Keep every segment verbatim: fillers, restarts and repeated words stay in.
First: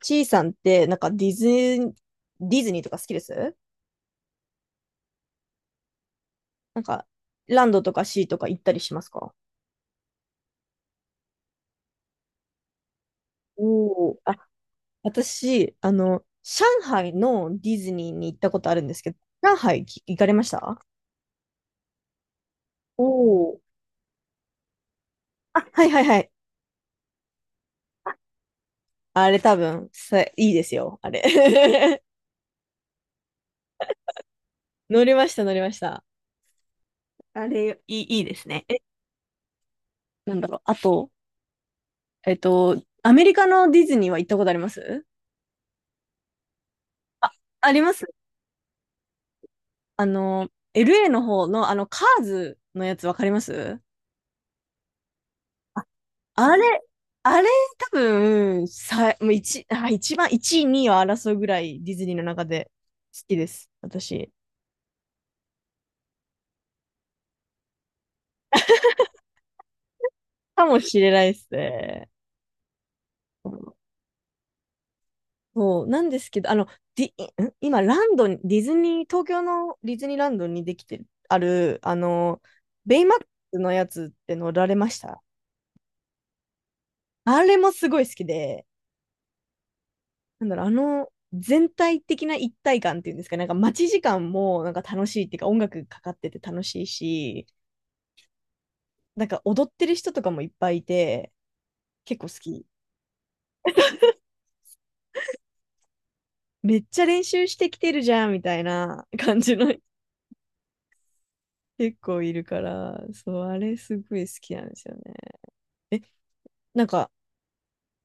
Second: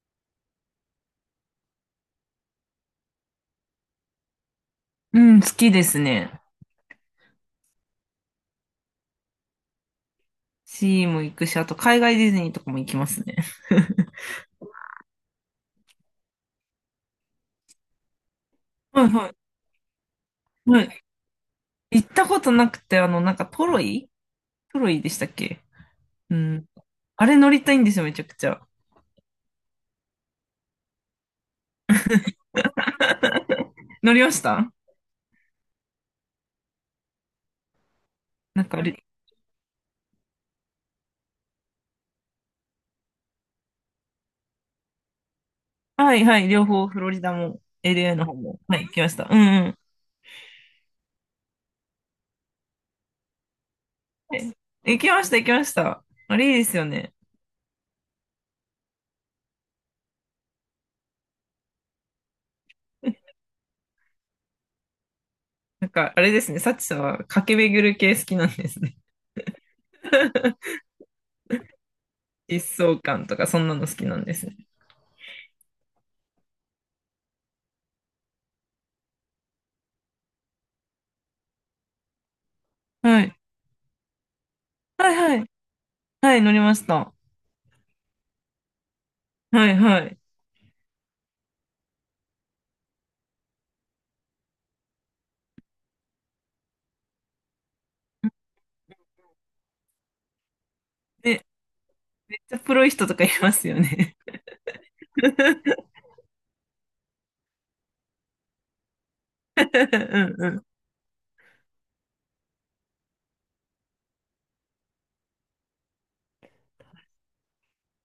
ちいさんって、なんかディズニー、ディズニーとか好きです。うん、好きですね。なんか、ランドとかシーとか行ったりしますか？シーも行くし、あと海外ディズニーとかも行きますね。おおー、あ、私、あの、上海のディズニーに行ったことあるんですはいけど、は上海き行かれましい。はた？い。行ったことなくて、おあの、なんかおー、トロイトロイでしたっけ。あ、はいはいはい。うん。あれ乗りたいんですよ、めちゃくちゃ。あれ多分、さ、いいですよ、あれ。乗りました。 乗りました、乗りました。あれ、いい、いいですなね。んえ、か、りなんだろう。あと、えっと、アメリカのディズニーは行ったことあります？はいはい、両方フロリあ、ダも あります。 エルエー の方も。はい、行きました。うんうん。あの、エルエー の方の、あの、カーズのやつわかります？はい、行きました。うんうん、行きましあた。あれいあいれ、ですよね。あれ、多分、さ、もう一、あ、一番、一位、二位を争うぐらいディズニーの中で好きです。私。なんか、あれですね、サチさんは駆け巡る系好きなんですね。かもしれないですね。疾走感とか、そんなの好きなんですね。そう、なんですけど、あの、ディ、ん今、ランドに、ディズニー、東京のディズニーランドにできてる、ある、あの、ベイマッはクいスのやつって乗られましはいた？はい。はい、乗りました。あれもすごい好きで、はいはい。なんだろう、あの全体的な一体感っていうんですか、なんか待ち時間もなんか楽しいっていうか、音楽かかってて楽しいし、なんか踊ってる人とかもいっぱいいて、ね、結構め好っちゃき。プロい人とかいますよね。めっちゃ練習してきてるじゃんみたいな 感じのうんうん結構いるから、そう、あれすごい好きなんですよね。え、なんか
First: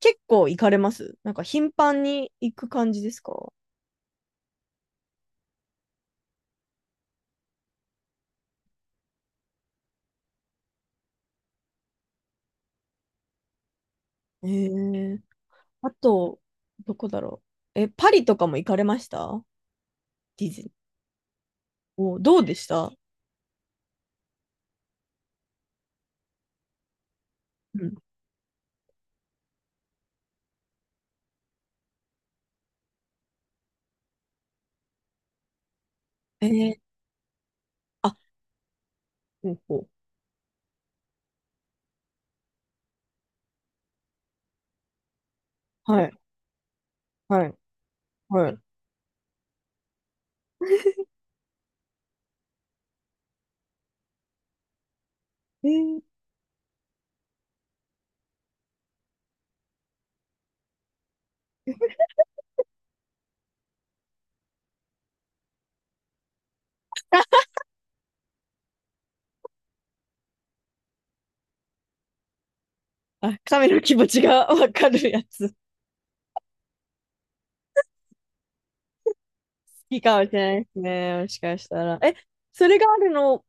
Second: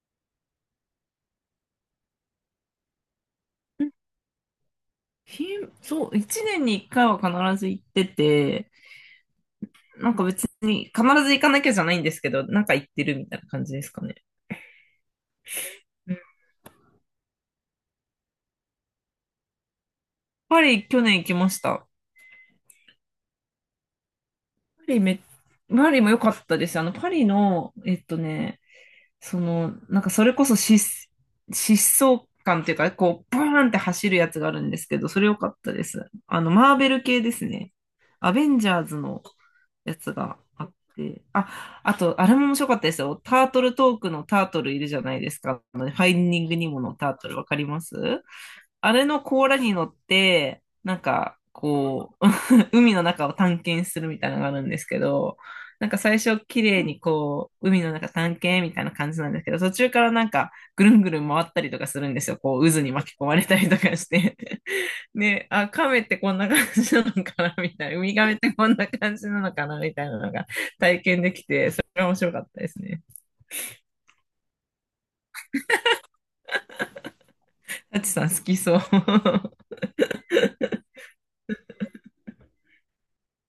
結構行かれます？なんか頻繁に行く感じですか？うん。ひ、そう、一年に一回は必ず行ってて、なんか別に必ず行かなきゃじゃないんですけど、なんか行ってるみたいな感じですかね。えー、あうん。と、どこだろう。え、パリとかも行かれました？ディパズニー。リ去年行きました。お、どうでした？パリめ、パリも良かったです。あの、パリの、うん、えっとね、その、なんかそれこそ疾疾走感っていうかね、こう、バーンって走るやつがあるんですけど、それ良かったです。あの、マえーベえ、ル系ですね。あ、アベンジャーズのほうほやう。つがあって、あ、あと、あれも面白かったですよ。タートルトークのタートルいるじゃないですか。あのフはァい、インディングニモのタートルわはい、かります。はい。あれの甲羅に乗って、なんか、こう、海の中を探検するみたいなのがあるんですけど、えなんかー、最初綺麗にこう、海の中探検みたいな感じなんですけど、途中からなんかぐるんぐるん回ったりとかするんですよ。こう渦に巻き込まれたりとかして。で、あ、亀ってこんな感じなのかなみたいな。ウミガメってこんな感じなのかなみたいなのが体験できて、それは面白かったですね。あ、神の気持ちが わかるやつ。好タチさん好きそう。きかもしれないですね。もしかしたら。え、それがあるの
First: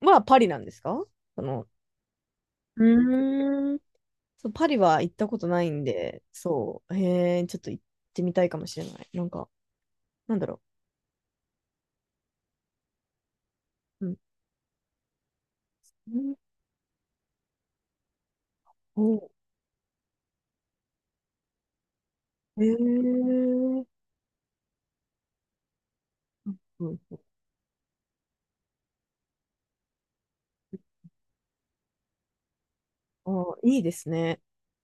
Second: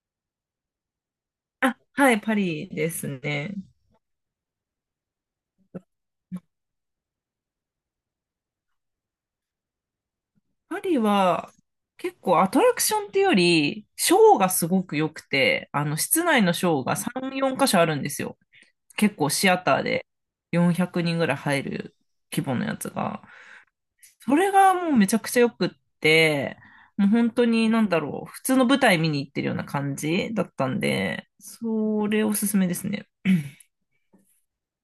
はパリなんですか？その、あ、はい、パリうですね。ーん。そう、パリは行ったことないんで、そう、へえ、ちょっと行ってみたいかもしれない。なんか、なんだろパリは結構アトラクションっていうより、う。うシん。ョーがすごく良くて、あの、う室ん、内のショーがさん、よん箇所あるんですよ。結構お、シアターでよんひゃくにんぐらい入る規模へのやつが。え、それがもうめちゃくちゃ良くって、うん、もう本当になんだろう、普通の舞台見に行ってるような感じだったんで、それおすすめですね。あ、いいですね。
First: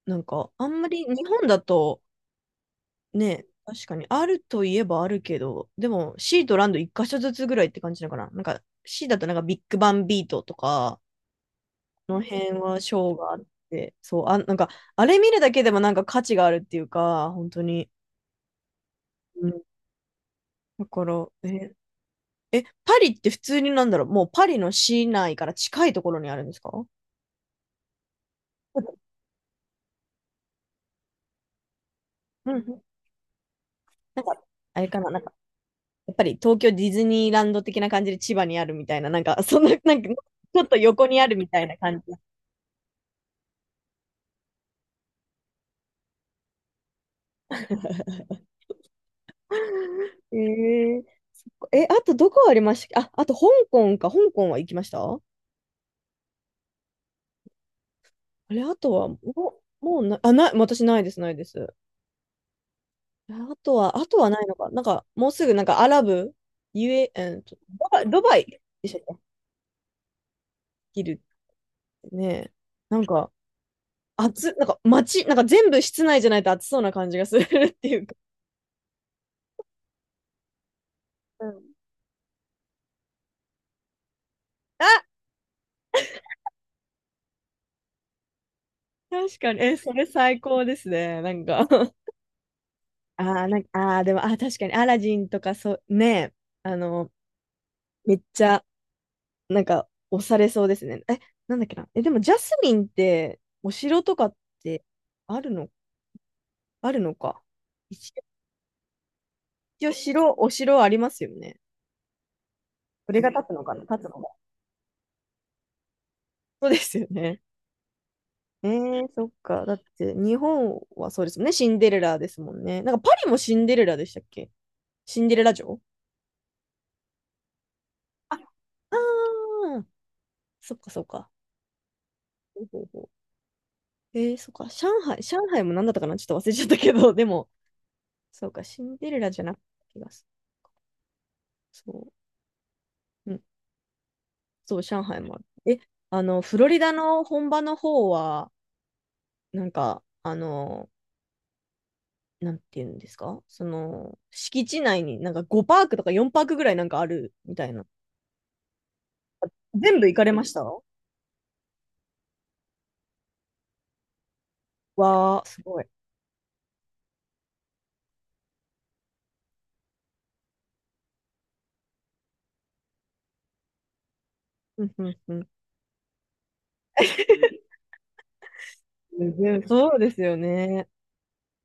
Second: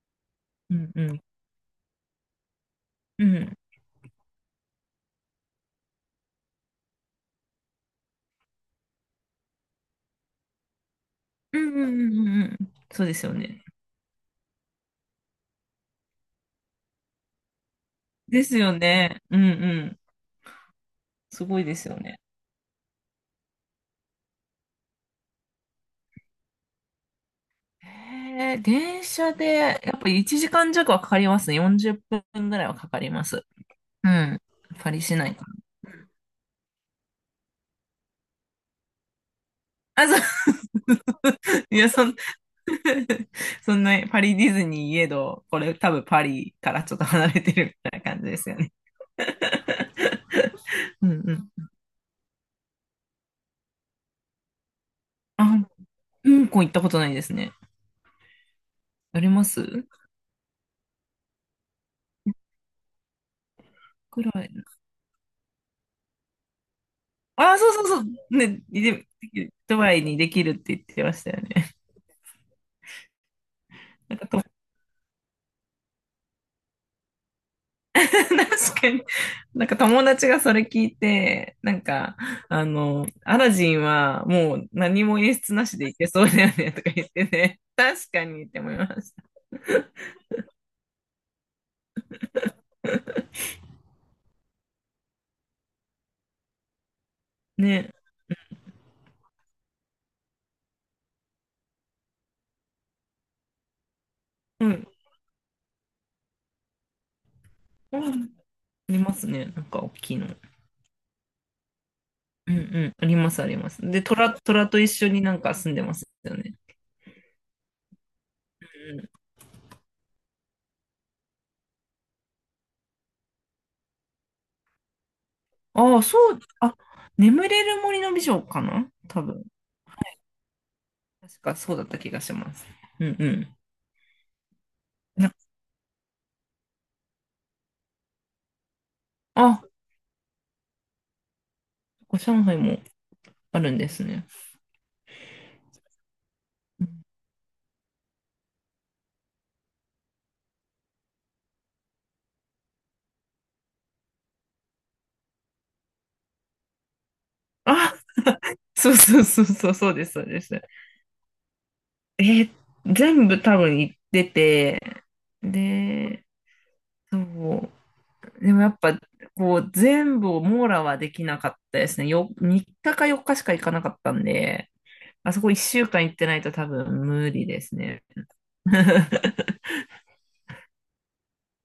なんか、あうんまんうりん。日本だと、うね、ん。確かに。あるといえばあるけど、でも C とランド一箇所ずつぐらいって感じなのかな。なんか C だとなんかビッグバンビートとか、うんうんうこのんうんう辺ん。はシそうョでーすがよあっね。て、そう、あ、なんか、あれ見るだけでもなんか価値があるっていうか、本当に。ですよね。うんうん。うん。だから、すごいえ、ですよね。え、パリって普通になんだろう、もうパリの市内から近いところにあるんですか？うえー、電車で、やっぱいちじかん弱はかかりますね。よんじゅっぷんんぐうらいはん。かかります。うなんん。か、あれパかリな、市なんか、内かやっぱり東京ディズニーランド的な感じで千葉にあるみたいな、なんか、そんな、なんな。か、あ、ちそょっう。と横にあるみたい ないや、感そじ。ん、そんな、パリディズニーいえど、これ多分パリからちょっと離れてるみたいな感じですよね。えー、うんうん。え、あとどこありましたっけ？あ、あと香港か。香港は行きました？ああ、香港行ったことないですね。れ、あとは、もありまう、すもうな、あ、ない、私ないです、ないです。あとは、あとくはならいい。のか。なんか、もうすぐ、なんか、アラブ、ゆえ、えーと、あ、そうそうドそバイ、ドバう。イね、でしたで、っけ？ドバイにできるって言って切まるしたよね。ってね。なんか、暑、なんか、街、なんか全部室内じゃないと暑そうな感じがするっていう 確か。かに。なんか友達がそれ聞いうて、なん、んか、あの、アラジンはもうあ、何も演出なしでいけそうだよねとか言ってね。確かにって思いました。確かに。え、それ最高ですね。なんか あー、なんか、あー、でも、あー、確かに、アラジンとか、そう、ね、あの、ね。めっちゃ、なんか押されそうですね。え、なんだっけな。え、でもジャスミンってお城とかっうてん。あるの、あるのか。う一応、ん、ありますね。なんか一大応きいの。城、お城ありますよね。うんうん。あそりれがます立あつりのまかな、す。立で、つのか。虎、虎と一緒になんか住んでますよね。そうですよね。えー、そっか。だって日本はそうですもんね。シンデレラですもんね。なんかパリもシンデレラでしたっけ？シンデレラう城。ん。ああ、そう。あ、眠れる森の美あ、女かなあ多分。ー、そっかそっか。確かそうだった気がしまほす。うほううほんうん。う、えー、そっか。上海、な上海も何だったかなちょっと忘れちゃったけど、でも、そうか、シンデレラじゃなくあ、こて気がする。そこ上海もう。うん、あるんですね。そう、上海もある。え、あの、フロリダの本場の方は、なんか、あの、なんていうんですか、その、敷地内になんかごパークとかよんパークぐらいなんかあるみたいな。あ、そうそうそうそうそう全で部す、行そかうれでましす。た？わえー、全部多分行ってて、ー、すごい。で、そう。でもやっぱ、こう、全部を網羅はできなかったですね。よ、みっかかよっかしか行かなかったんで、うんうんあうそん。こいっしゅうかん行ってないと多分無理ですね。うん、そうですよね。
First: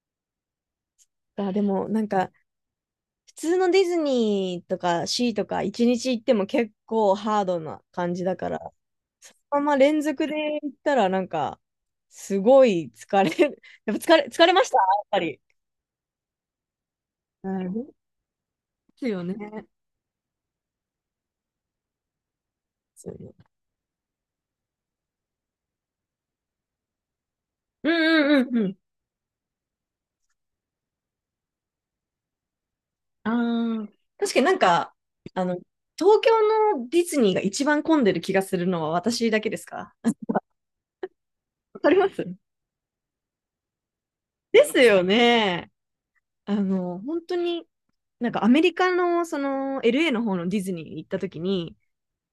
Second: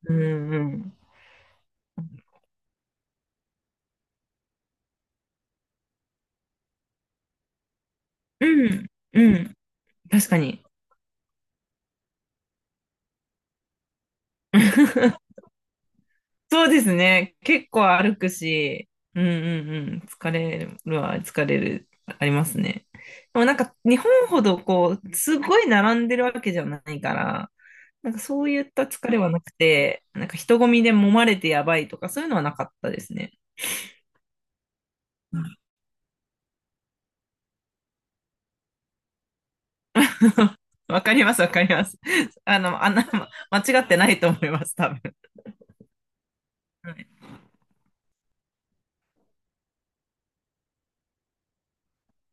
うんうん。あ、でも、なんか、普通のディズニーとかシーとか一日行っても結構ハードな感じだうから、ん、うそん。のまま連続確でかに。行ったらなんか、すごい疲れる。やっぱ疲れ、疲れましたやっぱ り。そうですね。な結るほど構で歩くし、すうよんうね。んうん。疲れるは疲れる、ありますね。そうね、でもなんか日本ほどこう、すごい並んでるわけじゃないから、うなんかんそううんういんっうた疲れはなくて、なんか人混みで揉まれてやばいとかそういうのはなかったですね。ん。ああ、確かになんか、あの、東京のディズニーが一番混んでる気がするのは私だけですか？ わかります、わかりわまかりす。ますあの、あんな、間違ってないと思いでます、す多分。よね。あはの、い。本当になんかアメリカのその エルエー の方のディズニーに行った時に、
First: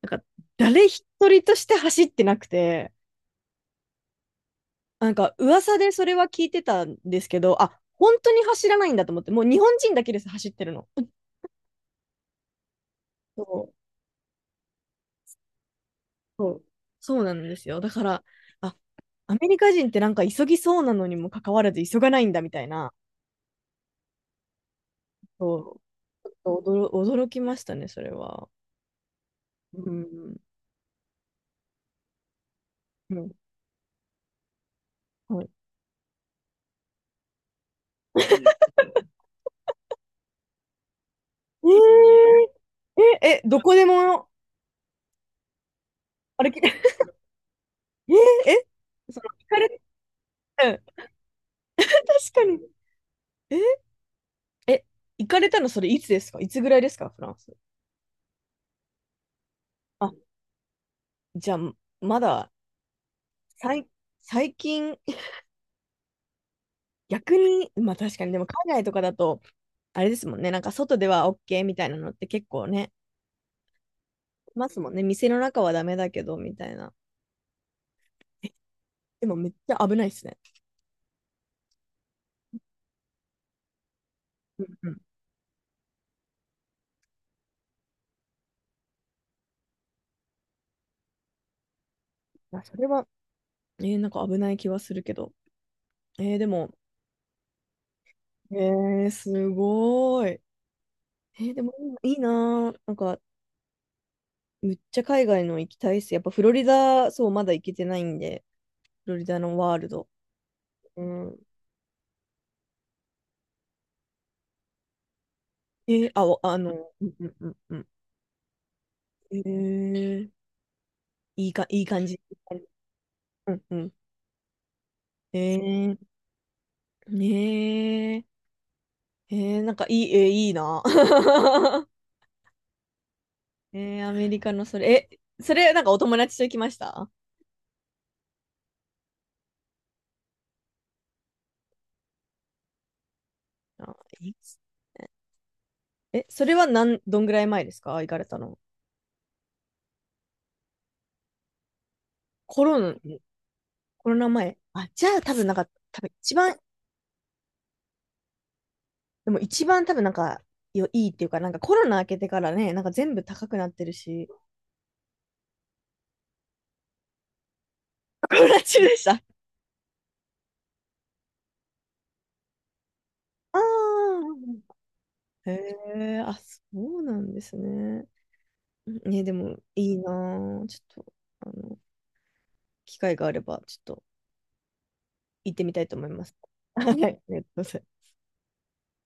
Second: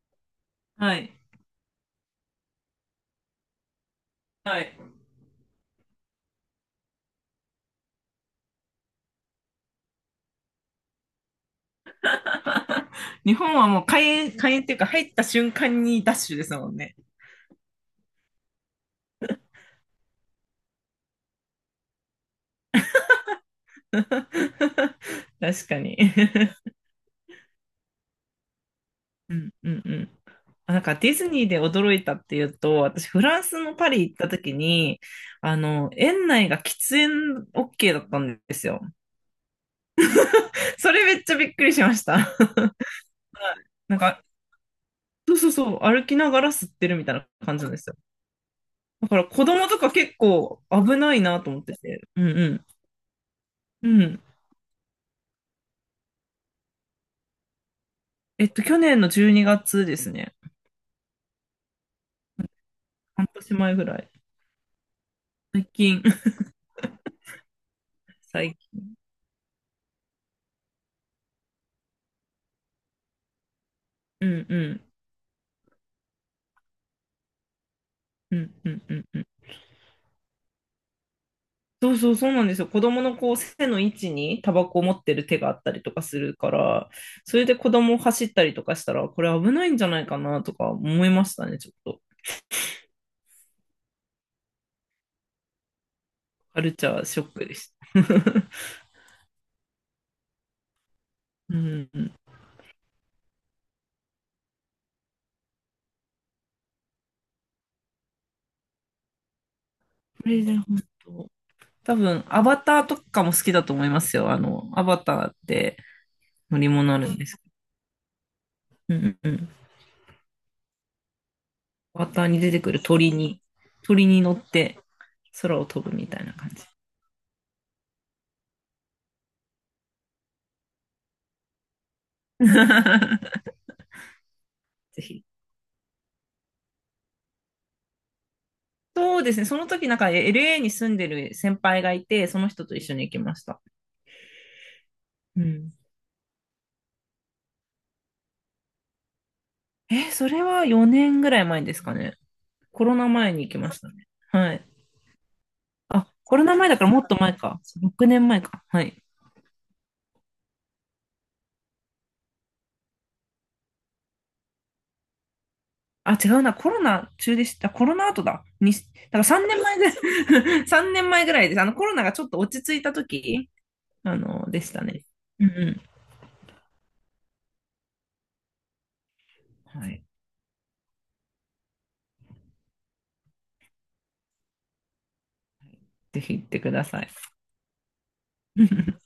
なんか誰は一い。人として走ってなくて、はい。 なんか噂でそれは聞いてたんですけど、あ、本当に走らないんだと思って、もう日本人だけです、走ってるの。日そ本はう、もう開園、開園っていうか入った瞬間にダッシュでそすう。もんね。そうなんですよ。だから、あ、アメリカ人ってなんか急ぎそうなのにもかかわらず急がないんだみたいな、確かそに。うちょっと 驚、驚きましたね、それは。うんうんううん。ん。あ、なんかディズニーで驚いたっていうと、私うフんランスのパリ行った時に、はい、あの、園内が喫煙 OK だったんですよ。それめっちゃびっくえりしました。ーえ、え、どこでなんか、もそうそうそう、歩きながら歩き、吸ってるみたいな感じなんですよ。えー、え、だかそらの、子行か供とれ、か結構うん、危 ないなと思ってて。うん確かうに。ん。え、うん。え、行かれたのそれいつですか？いつぐらいですか？フランス。えっと、去年のじゅうにがつですあ、ね。じゃあ、まだ、半年前ぐ最、らい。最近、最近。逆に、まあ確 かに、でも最海外近。とかだと、あれですもんね、なんか外では OK みたいなのって結構ね、うんいうますもんん。ね。店の中はダメだけど、みたいな。うんうんうんうでん。もめっちゃ危ないですね。そうそうそうなんですよ。子供のこう背の位置にタうバんコをう持ん。ってる手があったりとかするから、それで子供を走ったりとかしたら、これ危ないんじゃないかなとか思いましたね、ちょっと。あ、それは、えー、なんか危ない気はするけど。えー、でカも、ルチャーショックでした。えー、すごい。えー、うでもん。いいないいこなー。なんか、むっちゃ海外の行きたいっす。やっぱフロリダ、そう、まだ行けてないんで、フロリダのワールド。れで本う当。ん。多分、アバターとかも好きだと思いますよ。あの、アバターってえーあ、おあ乗りの、物あうるんんうでんすけうんうん。ど。うんうんうえん。ー、いいか、いいア感バじ。ターに出てくる鳥に、うんうん。鳥に乗ってえ空を飛ぶー、みたいな感じ。ねえ。えー、なんかいい、えーいいな。えー、アメリカのそぜれ、え、ひ。それなんかお友達と行きました？そうですね。その時なんか エルエー に住んでる先輩がいて、その人と一緒に行きました。あ、いいっす。うん。え、それはなん、どんぐらい前ですか？行かれたの。え、それはよねんぐらい前ですかね。コロコナ、ロナ前に行きましたね。コロナは前。い。あ、じゃあ多分なんか、多あ、分一コロナ番前だからもっと前か。ろくねんまえか。はい。でも一番多分なんか、よいいっていうか、なんかコロナ明けてからね、なんか全部高くなってるし、あ、違うな。コロナ中でした。コロナ後 コだ。ロナに、だ中でした。かあらさんねんまえぐらい、さんねんまえぐらいです。あの、コロナがちょっと落ち着いた時、ああ、の、でしたね。うんへうえ、あ、そうなんですね。ね、でもん。はいいい。なぁちょっと、あの、機会があれば、ちょっと行ってみたいと思いぜまひす。行ってく はだい、ありさい。がとうございます。